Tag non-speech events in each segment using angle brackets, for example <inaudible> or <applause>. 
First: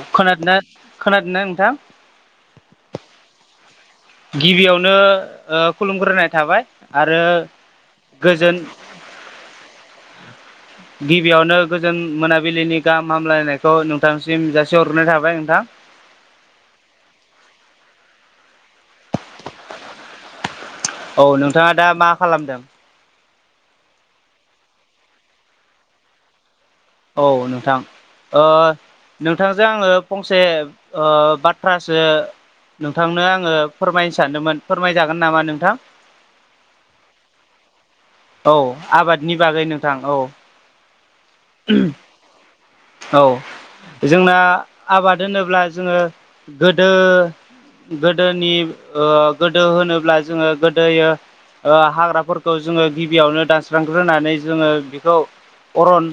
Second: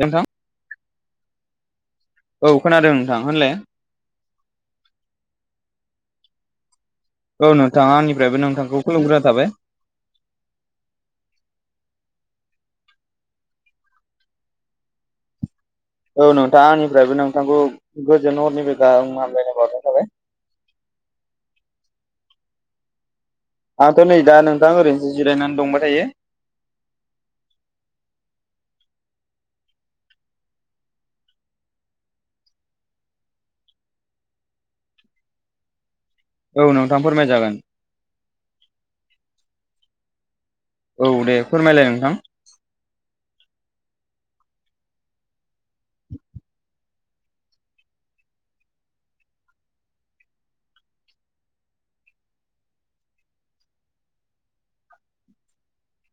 नोंथां खोनादोंना खोनादोंना नोंथां औ खोनादों नोंथां होनलाय गिबियावनो ओ खुलुमग्रोनाय थाबाय आरो औ नोंथां आंनिफ्रायबो गोजोन नोंथांखौ खुलुमग्रोनाय थाबाय गिबियावनो गोजोन मोनाबिलिनि गाहाम हामलायनायखौ नोंथांसिम जासिहरग्राय थाबाय नोंथां औ नोंथां आंनिफ्रायबो नोंथांखौ गोजोन हरनिफ्राय गाहाम हामलायनाय बावनाय थाबाय औ नोंथाङा दा मा खालामदों आंथ' नै दा नोंथां ओरैनोसो जिरायनानै दंबाय थायो औ नोंथां ओ नोंथांजों आङो फंसे ओ बाथ्रासो नोंथांनो आङो फोरमायनो सानदोंमोन फोरमायजागोन नामा नोंथां औ नोंथां फोरमाय जागोन औ आबादनि बागै नोंथां औ औ दे फोरमायलाय नोंथां औ जोंना आबाद होनोब्ला जोङो गोदो गोदोनि ओ गोदो होनोब्ला जोङो गोदोयो ओ हाग्राफोरखौ जोङो गिबियावनो दानस्रांग्रोनानै जोङो बेखौ अरन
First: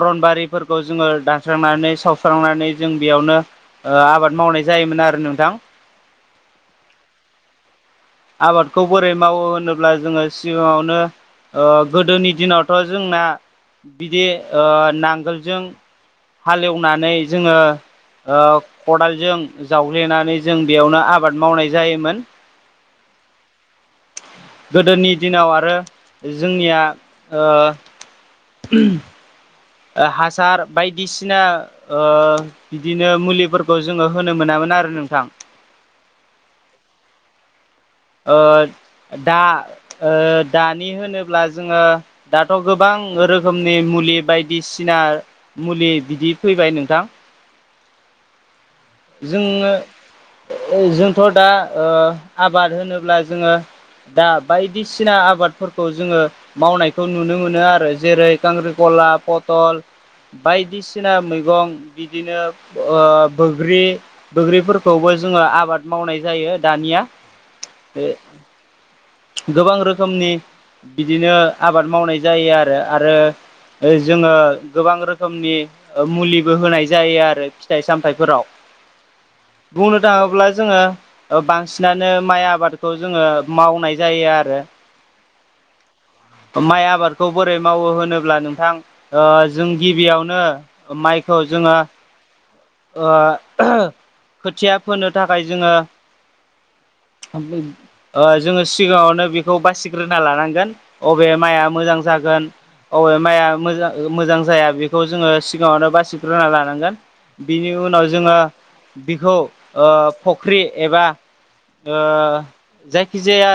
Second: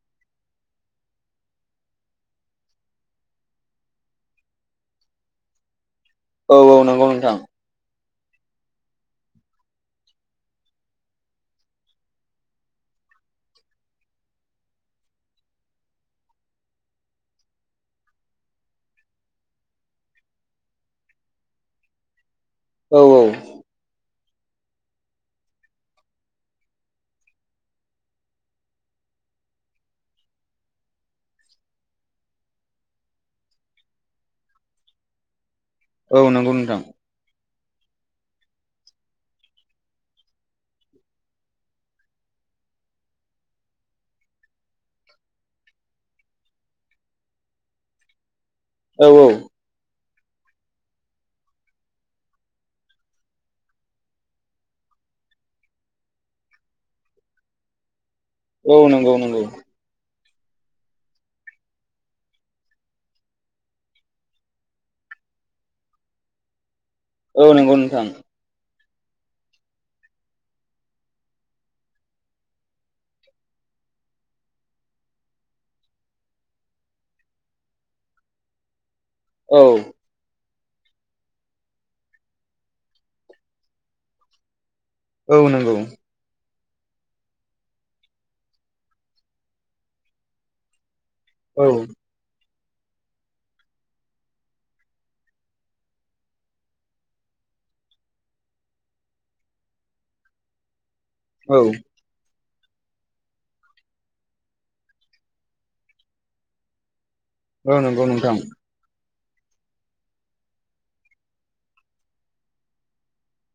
अरन बारिफोरखौ जोङो दानस्रांनानै सावस्रांनानै जों बेयावनो आबाद मावनाय जायोमोन आरो नोंथां औ औ नंगौ नोंथां आबादखौ बोरै मावो होनोब्ला जोङो सिगाङावनो ओ गोदोनि दिनावथ' जोंना बिदि नांगोलजों हालेवनानै जोंङो खदालजों जावग्लेनानै जों बेयावनो आबाद मावनाय जायोमोन औ-औ गोदोनि दिनाव आरो जोंनिया <unintelligible> हासार बायदिसिना बिदिनो मुलिफोरखौ जोंङो होनो मोनामोन आरो नोंथां औ नंगौ नोंथां दा दानि होनोब्ला जोंङो दाथ' गोबां रोखोमनि मुलि बायदिसिना मुलि बिदि फैबाय नोंथां औ जोंङो जोंथ' दा आ आबाद होनोब्ला जोंङो दा बायदिसिना आबादफोरखौ जोंङो मावनायखौ नुनो मोनो आरो जेरै औ कांक्रिकला नंगौ नंगौ पथल बायदिसिना मैगं बिदिनो ओ बोग्रि बोग्रिफोरखौबो जोंङो आबाद मावनाय जायो दानिया औ नंगौ बे नोंथां गोबां रोखोमनि बिदिनो आबाद मावनाय जायो आरो आरो जोंङो गोबां रोखोमनि मुलिबो होनाय जायो आरो फिथाइ सामथाइफोराव औ बुंनो थाङोब्ला जोंङो ओ बांसिनानो माइ आबादखौ जोंङो मावनाय जायो आरो औ नंगौ माइ आबादखौ बोरै मावो होनोब्ला नोंथां जों गिबियावनो माइखौ औ जोंङो खोथिया फोनो थाखाय जोंङो जोङो सिगांङावनो बेखौ बासिग्रोना लानांगोन अबे औ माइआ मोजां जागोन अ माइआ मोजां मोजां जाया बेखौ जोंङो सिगांङावनो बासिग्रोना लानांगोन बिनि औ नंगौ उनाव नोंथां जोङो बिखौ फख्रि एबा ओ जायखिजाया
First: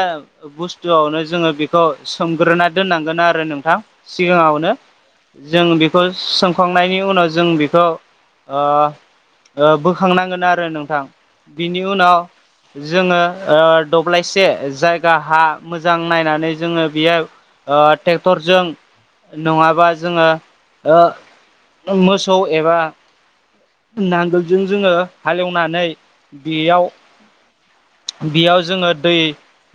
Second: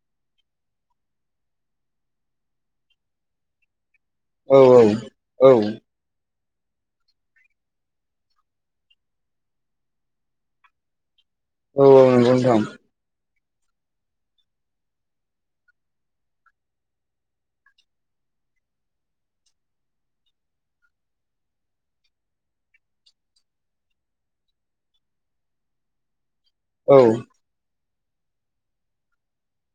बुस्थुआवनो जोङो बेखौ सोमग्रोना दोननांगोन आरो नोंथां औ सिगाङावनो औ जों बेखौ सोमखांनायनि उनाव जों बेखौ ओ बोखांनांगोन आरो नोंथां बिनि औ उनाव नंगौ नोंथां जोङो दब्लायसे जायगा हा मोजां नायनानै जोङो बियो ओ ट्रेक्टरजों नङाबा जोङो मोसौ एबा नांगोलजों जोङो हाले एवनानै बेयाव औ बेयाव जोङो दै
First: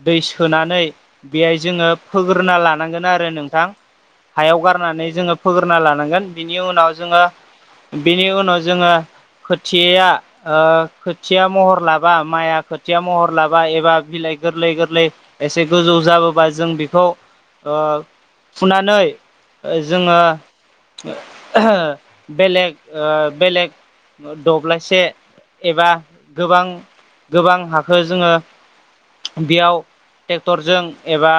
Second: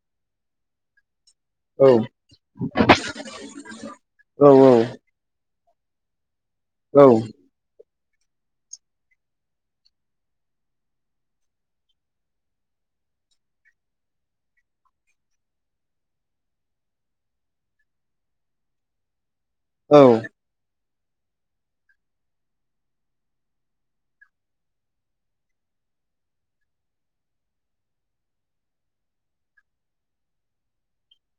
दै सोनानै बेहाय औ जोङो फोग्रोना लानांगोन आरो नोंथां हायाव औ गारनानै जोङो फोग्रोना लानांगोन बिनि उनाव जोङो बिनि उनाव जोङो खोथिया खोथिया महर लाबा माइआ खोथिया महर लाबा एबा बिलाइ गोरलै गोरलै एसे गोजौ जाबोबा जों बेखौ फुनानै जोङो औ बेलेग बेलेग दब्लायसे एबा गोबां गोबां हाखौ जोङो बेयाव ट्रेक्टरजों एबा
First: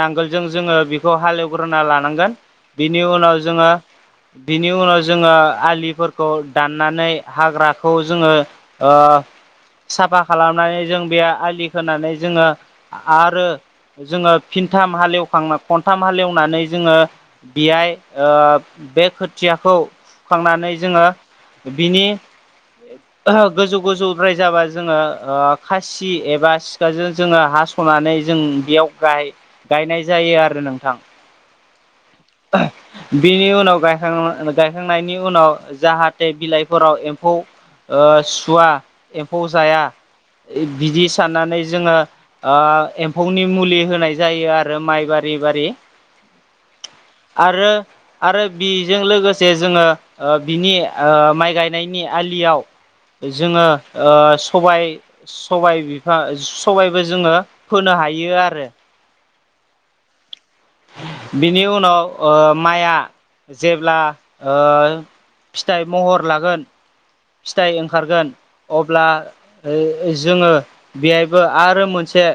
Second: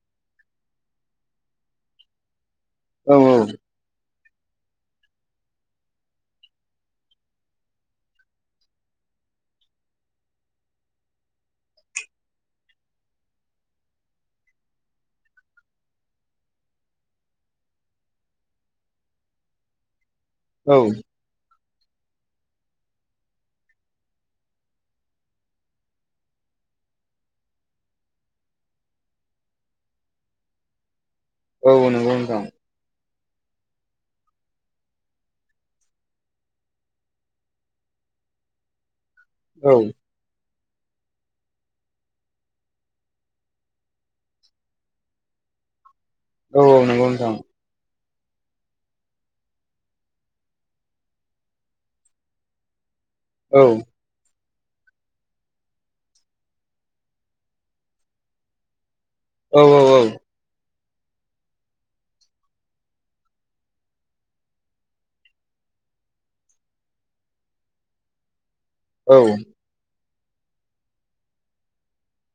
नांगोलजों जोङो बेखौ हाले जवग्रोना लानांगोन बिनि औ उनाव औ जोङो बिनि उनाव जोङो आलिफोर दाननानै हाग्राखौ जोङो ओ साफा खालामनानै जों बे आलि खोनानै जोङो आरो जोङो फिनथाम हालेवखांना खनथाम हालेवनानै जोङो बेहाय ओ बे खोथियाखौ फुखांनानै औ जोङो बिनि गोजौ गोजौद्राय जाबा जोङो खासि एबा सिखाजों जोङो हास' स'नानै जों बेयाव गायनाय जायो आरो नोंथां औ नंगौ नोंथां बिनि उनाव गायखांनायनि उनाव जाहाथे बिलाइफोराव एम्फौ ओ सुवा एम्फौ औ जाया बिदि साननानै जोङो ओ एम्फौनि मुलि होनाय जायो आरो माइ बारि बारि औ औ नंगौ नोंथां आरो आरो बेजों लोगोसे जोङो ओ बिनि ओ माइ गायनायनि आलियाव औ जोङो ओ सबाय सबाय बिफां सबायबो जोङो फोनो हायो आरो औ औ औ बिनि उनाव ओ माइआ जेब्ला ओ फिथाइ महर लागोन फिथाइ ओंखारगोन अब्ला औ जोङो बेहायबो आरो मोनसे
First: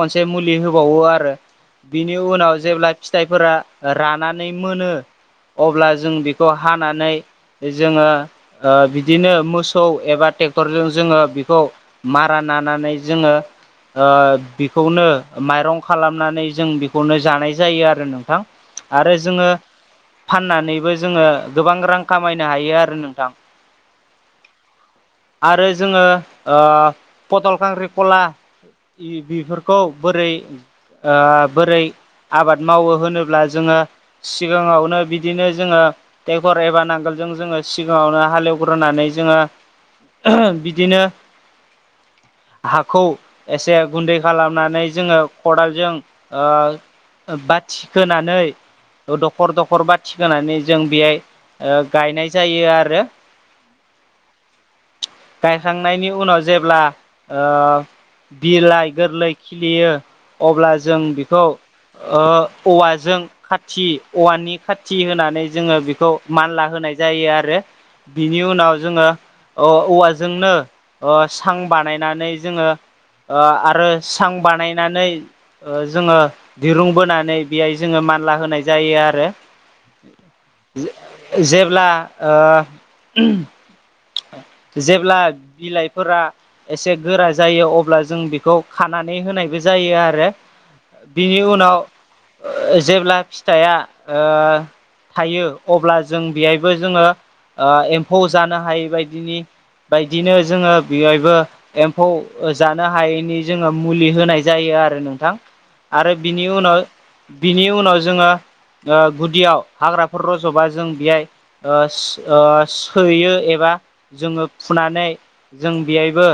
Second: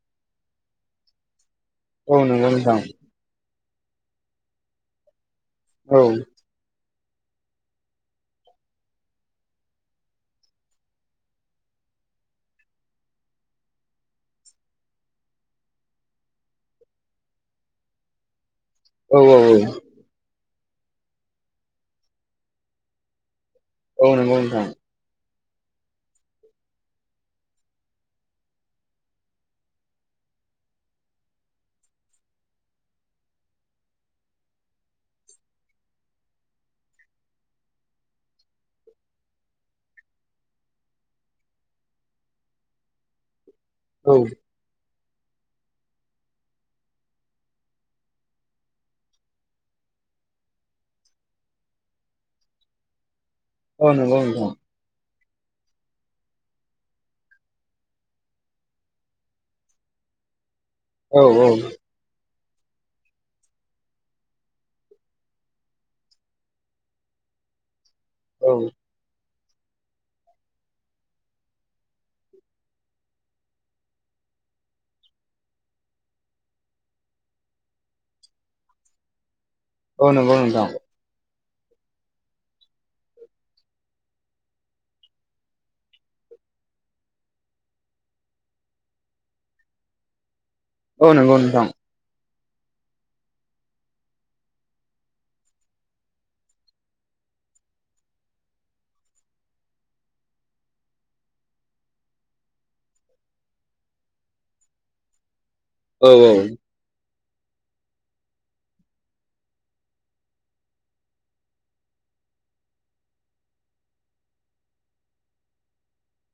खनसे मुलि होबावो आरो औ बिनि नंगौ उनाव नोंथां जेब्ला फिथाइफोरा रानानै मोनो अब्ला औ जों बेखौ खौ हानानै जोङो ओ बिदिनो मोसौ एबा ट्रेक्टरजों जोङो बेखौ मारा नानानै जोङो ओ बेखौनो माइरं खालामनानै जों बेखौनो जानाय जायो आरो नोंथां। औ आरो जोङो औ फाननानैबो जोङो गोबां रां खामायनो हायो आरो नोंथां औ नंगौ नोंथां आरो जोङो ओ पटल खांख्रि कला बेफोरखौ बोरै ओ बोरै आबाद मावो होनोब्ला जोङो सिगाङावनो बिदिनो जोङो ट्रेकठर एबा नांगोलजों जोङो सिगाङावनो हालेवग्रो ग्रोनानै जोङो बिदिनो हाखौ एसे औ गुन्दै खालामनानै जोङो खदालजों ओ बाथिखोनानै दखर दखर बाथि खोनानै जों बेहाय गायनाय जायो आरो औ नंगौ नोंथां गायखांनायनि उनाव जेब्ला ओ बिलाइ गोरलै खिलियो अब्ला जों औ बेखौ ओ औवाजों खाथि औवानि खाथि होनानै जोङो बेखौ मानला होनाय जायो आरो। बिनि औ उनाव जोङो ओ औवाजोंनो सां बानायनानै जोङो ओ आरो सां बानायनानै जोङो दिरुं बोनानै बेहाय जोङो मानला होनाय जायो आरो औ नंगौ नोंथां जेब्ला ओ उम जेब्ला बिलाइफोरा एसे गोरा जायो अब्ला जों बेखौ खानानै होनायबो जायो आरो औ नंगौ बिनि नोंथां उनाव जेब्ला फिथाइआ ओ थायो अब्ला जों बेहायबो जोङो एम्फौ जानो हायै बायदि बायदिनो जोङो बेहायबो एम्फौ जानो हायैनि जोङो मुलि होनाय जायो आरो नोंथां। औ आरो औ बिनि उनाव बिनि उनाव जोङो। गुदियाव हाग्राफोर रज'बा जों बेहाय सोयो एबा जोङो फुनानै जों बेहायबो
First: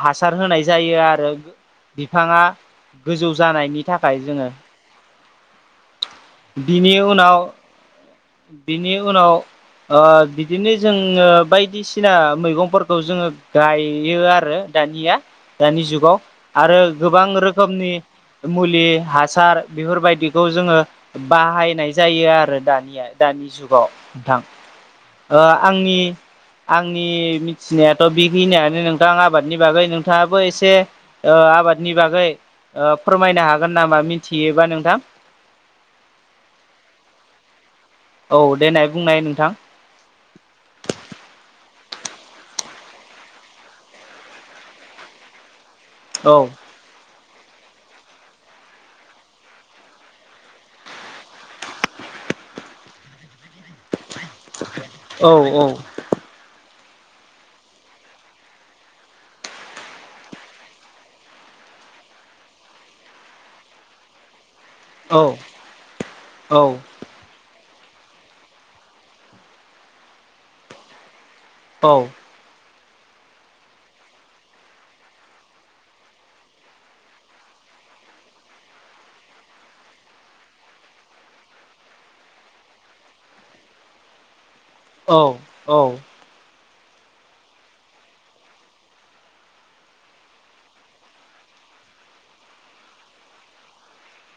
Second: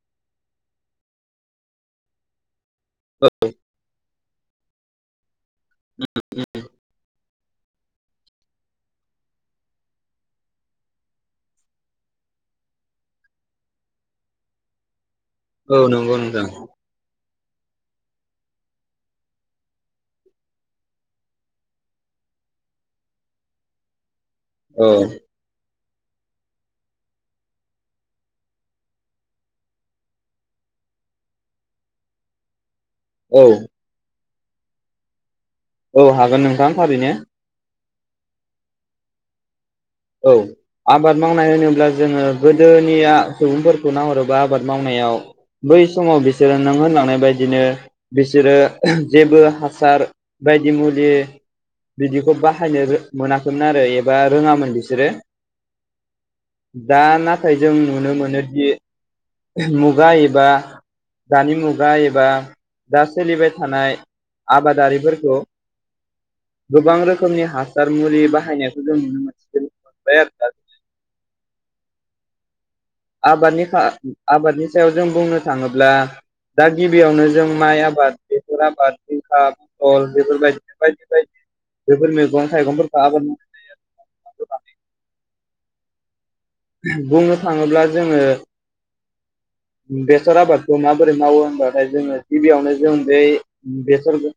हासार होनाय जायो आरो। बिफाङा गोजौ जानायनि थाखाय जोङो। बिनि उनाव बिनि उनाव बिदिनो जोङो बायदिसिना मैगंफोरखौ जोङो गायो आरो। दानिया दानि नंगौ जुगाव नोंथां आरो गोबां रोखोम। रोखोमनि मुलि हासार बेफोरबादिखौ जोङो बाहायनाय जायो आरो दानिया दानि जुगाव नोंथां। औ। आंनि आंनि मिथिनायाथ' बिखिनिानो नोंथां आबादनि बागै नोंथाङाबो एसे ओ आबादनि बागै फोरमायनो औौ हागोन नामा मिथियोबा नोंथां औ हागोन नोंथां थारैनो। औ देनाय बुंनाय। औ। आबाद मावनाय होनोब्ला जोङो गोदोनिया सुबुंफोरखौ नाहरोबा आबाद मावनायाव। बै समाव औ बिसोरो नों होनलांनाय बादिनो। बिसोरो जेबो हासार बायदि मुलि बिदिखौ बाहायनो मोनाखैमोन आरो एबा रोङामोन बिसोर औ औ। दा नाथाय जों नुनो मोनोदि। मुगा एबा दानि मुगा एबा दा सोलिबाय थानाय औ आबादारिफोरखौ औ गोबां रोखोमनि हासार सार मुलि बाहायनायखौ जों नुनो मोन मोनबाय आरो दा अ आबादनि आबादनि सायाव जों बुंनो थाङोब्ला दा गिबियावनो जों माइ आबाद बेसर आबाद, जिंखा आबाद। अ बेफोरबादिनो बायदि बायदि बेफोर मैगं-थाइगंफोरखौ आबाद। मावनानै औ औ। बुंनो थाङोब्ला जोङो। बेसर आबादखौ माबोरै मावो होनबाथाय जोङो गिबियावनो जों बै बेसरखौ।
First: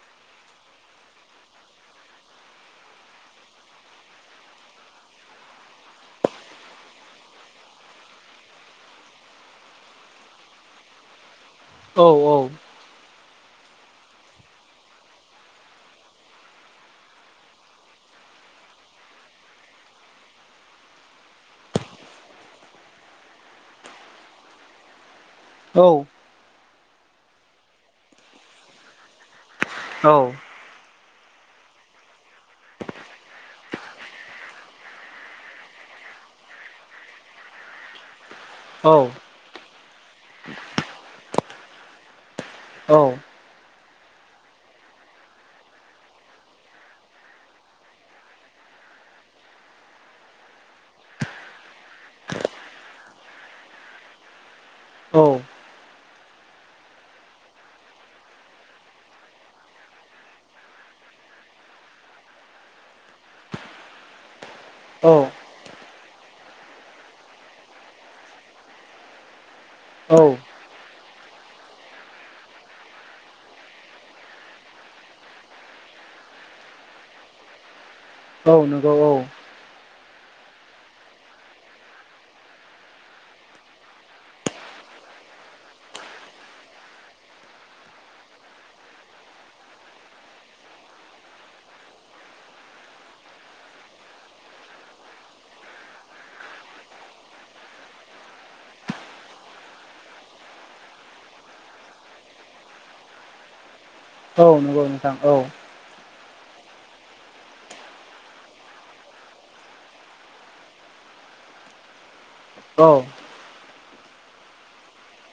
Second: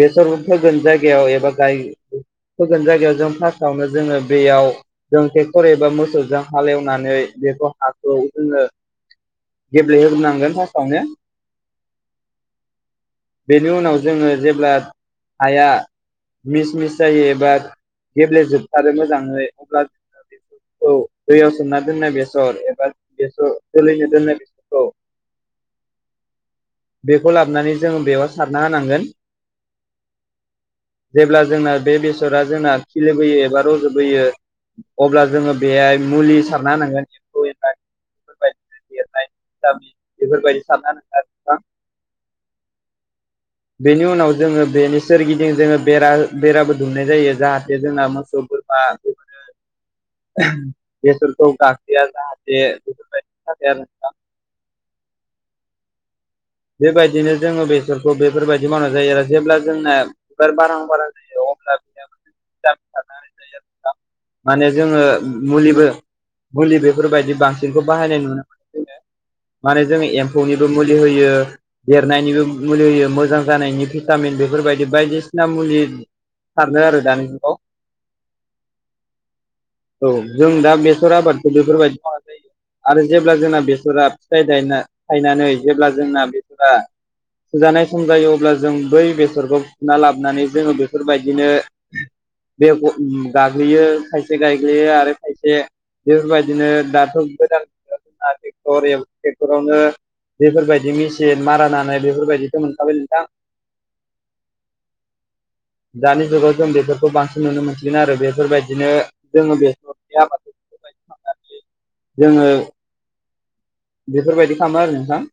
बेसर फोगोन जायगायाव एबा गाय फोगोन जायगायाव जों फार्स्टआवनो जोङो बेयाव। जों ट्रेक्टर एबा मोसौजों हालेवनानै बेखौ हाखौ जोङो। गेब्लेहोग्रोनांगोन फार्सआवनो औ औ। बेनि उनाव जोङो जेब्ला हाया मिस मिस जायो एबा गेब्लेजोबथारो मोजाङै अब्ला। औ दैयाव सोमना दोननाय बेसर एबा बेसर जोलैनो दोननाय। औ। औ। बेखौ लाबनानै जोङो बेयाव सारना होनांगोन औ। जेब्ला जोंना बे बेसरा जोंना खिलिबोयो एबा रज'बोयो। अब्ला जोङो बेहाय मुलि सारना होनांगोन एम्फौ एनलानि बेफोरबायदि देरनाय भिटामिन बेफोरबायदि सारना होनांगोन आरो नोंथां औ बेनि उनाव जोङो बेनि सोरगिदिं जोङो बेरा बेराबो दुमनाय जायो जाहाथे जोंना मोसौ बोरमा बेसरखौ गाखोया जाहाथे बेफोरबायदिनि थाखाय आरोना बेबायदिनो जोङो बेसरखौ बेफोरबायदि मावनाय जायो आरो जेब्ला जोंना बिबार बारहां बारहां जायो अब्लाना लाथथनानै ज माने जोङो मुलिबो मुलि बेफोरबायदि बांसिनखौ बाहायनाय नुनो मोनो माने जोङो औ एम्फौनिबो मुलि होयो देरनायनिबो मुलि होयो मोजां जानायनि भिटामिन बेफोरबायदि बायदिसिना मुलि सारनो आरो दानि जुगाव औ नंगौ औ औ जों दा बेसर आबादखौ बेफोरबायदि मावनाय जायो आरो जेब्ला जोंना बेसरा फिथाइ थायना थायनानै जेब्ला जोंना बेसरा फुजानाय सम जायो अब्ला जों बै बेसरखौ फुना लाबोनानै जोङो बेफोरबायदिनो बेग' गाग्लियो खायसे गायग्लियो आरो खायसे बेफोरबायदिनो दाथ' गोदान ओ टेक्टर ए टेक्टरावनो बेफोरबायदि मिसि जे मारा नानाय बेफोरबायदिथ' मोनखाबाय नोंथां औ नंगौ नोंथां औ दानि जुगाव जों बेफोरखौ बांसिन नुनो मोनसिगोन आरो बेफोरबायदिनो जोङो बेसरनि आबाद जोङो औ बेफोरबायदि खामो आरो नोंथां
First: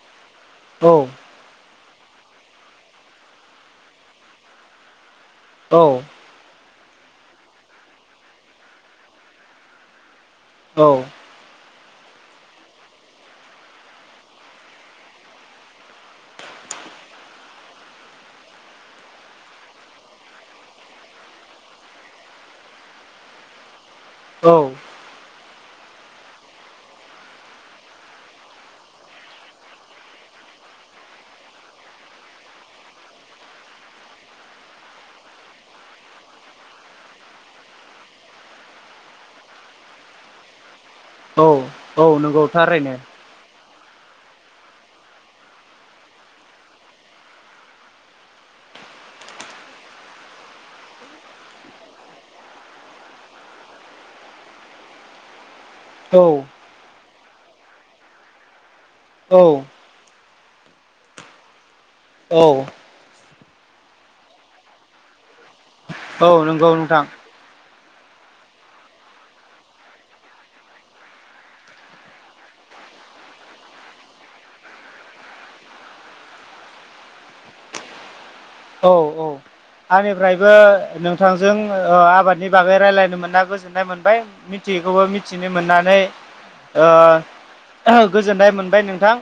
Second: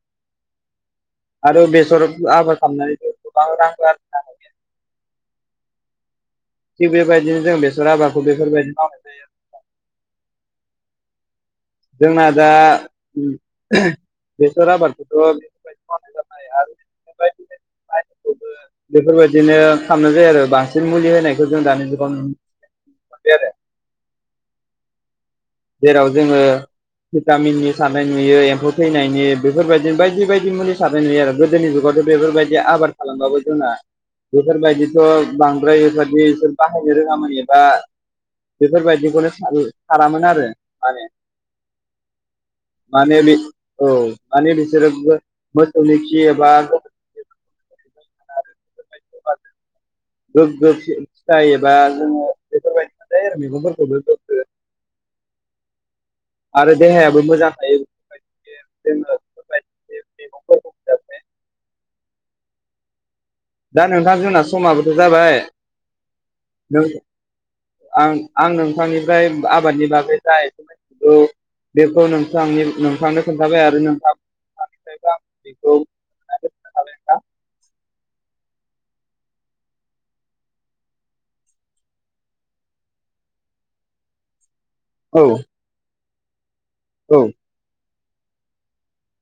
औ आरो बेसर आबाद खामनानैबो गोबां रां आर औ थिग बेबायदिनो जों बेसर आबादखौ बेफोरबायदि मावनाय जायो औ जोंना दा बेसर आबादखौथ' मावनाय जाबाय आरो बायदि <inaudible> <unintelligible> बेफोरबायदिनो खामनाय जायो आरो बांसिन मुलि होनायखौ जों दानि जुगाव नुनो मोनबाय आरो <inaudible> औ जेराव जोङो भिटामिननि सारनाय नुयो एम्फौ थैनायनि बेफोरबायदि बायदि बायदि मुलि सारनाय नुयो आरो गो जोंनि जुगावथ' बेफोरबायदि आबाद खालामबाबो जोङा बेफोरबायदिथ' बांद्राय बेबादिफोर बाहायनो रोङामोन एबा बेफोरबायदिखौनो सा सारामोन आरो माने औ औ नंगौ थारैनो माने बे औ माने बिसोरोबो मोसौनि खि एबा <inaudible> गोग्गो फिथाइ एबा जोङो बेफोरबायदि थायो आरो मैगंफोरखौबो औ आरो देहायाबो मोजां थायो बेफोरबायदि जोङो औ बेफोरबायदि मैगंफोरखौ जाबाय औ दा नोंथां जोंना समाबोथ' जाबाय औ नंगौ नों नोंथां आं आं नोंथांनिफ्राय आबादनि बागै जाय बेखौ नोंथांनि नोंथांनो खोन्थाबाय आरो नोंथाङा <unintelligible> आं बिखौ औ औ आंनिफ्रायबो नोंथांजों आबादनि बागै रायज्लायनो मोनना गोजोननाय मोनबाय मिथियैखौबो नोंथां। मिथिनो मोननानै औ ओ गोजोननाय मोनबाय नोंथां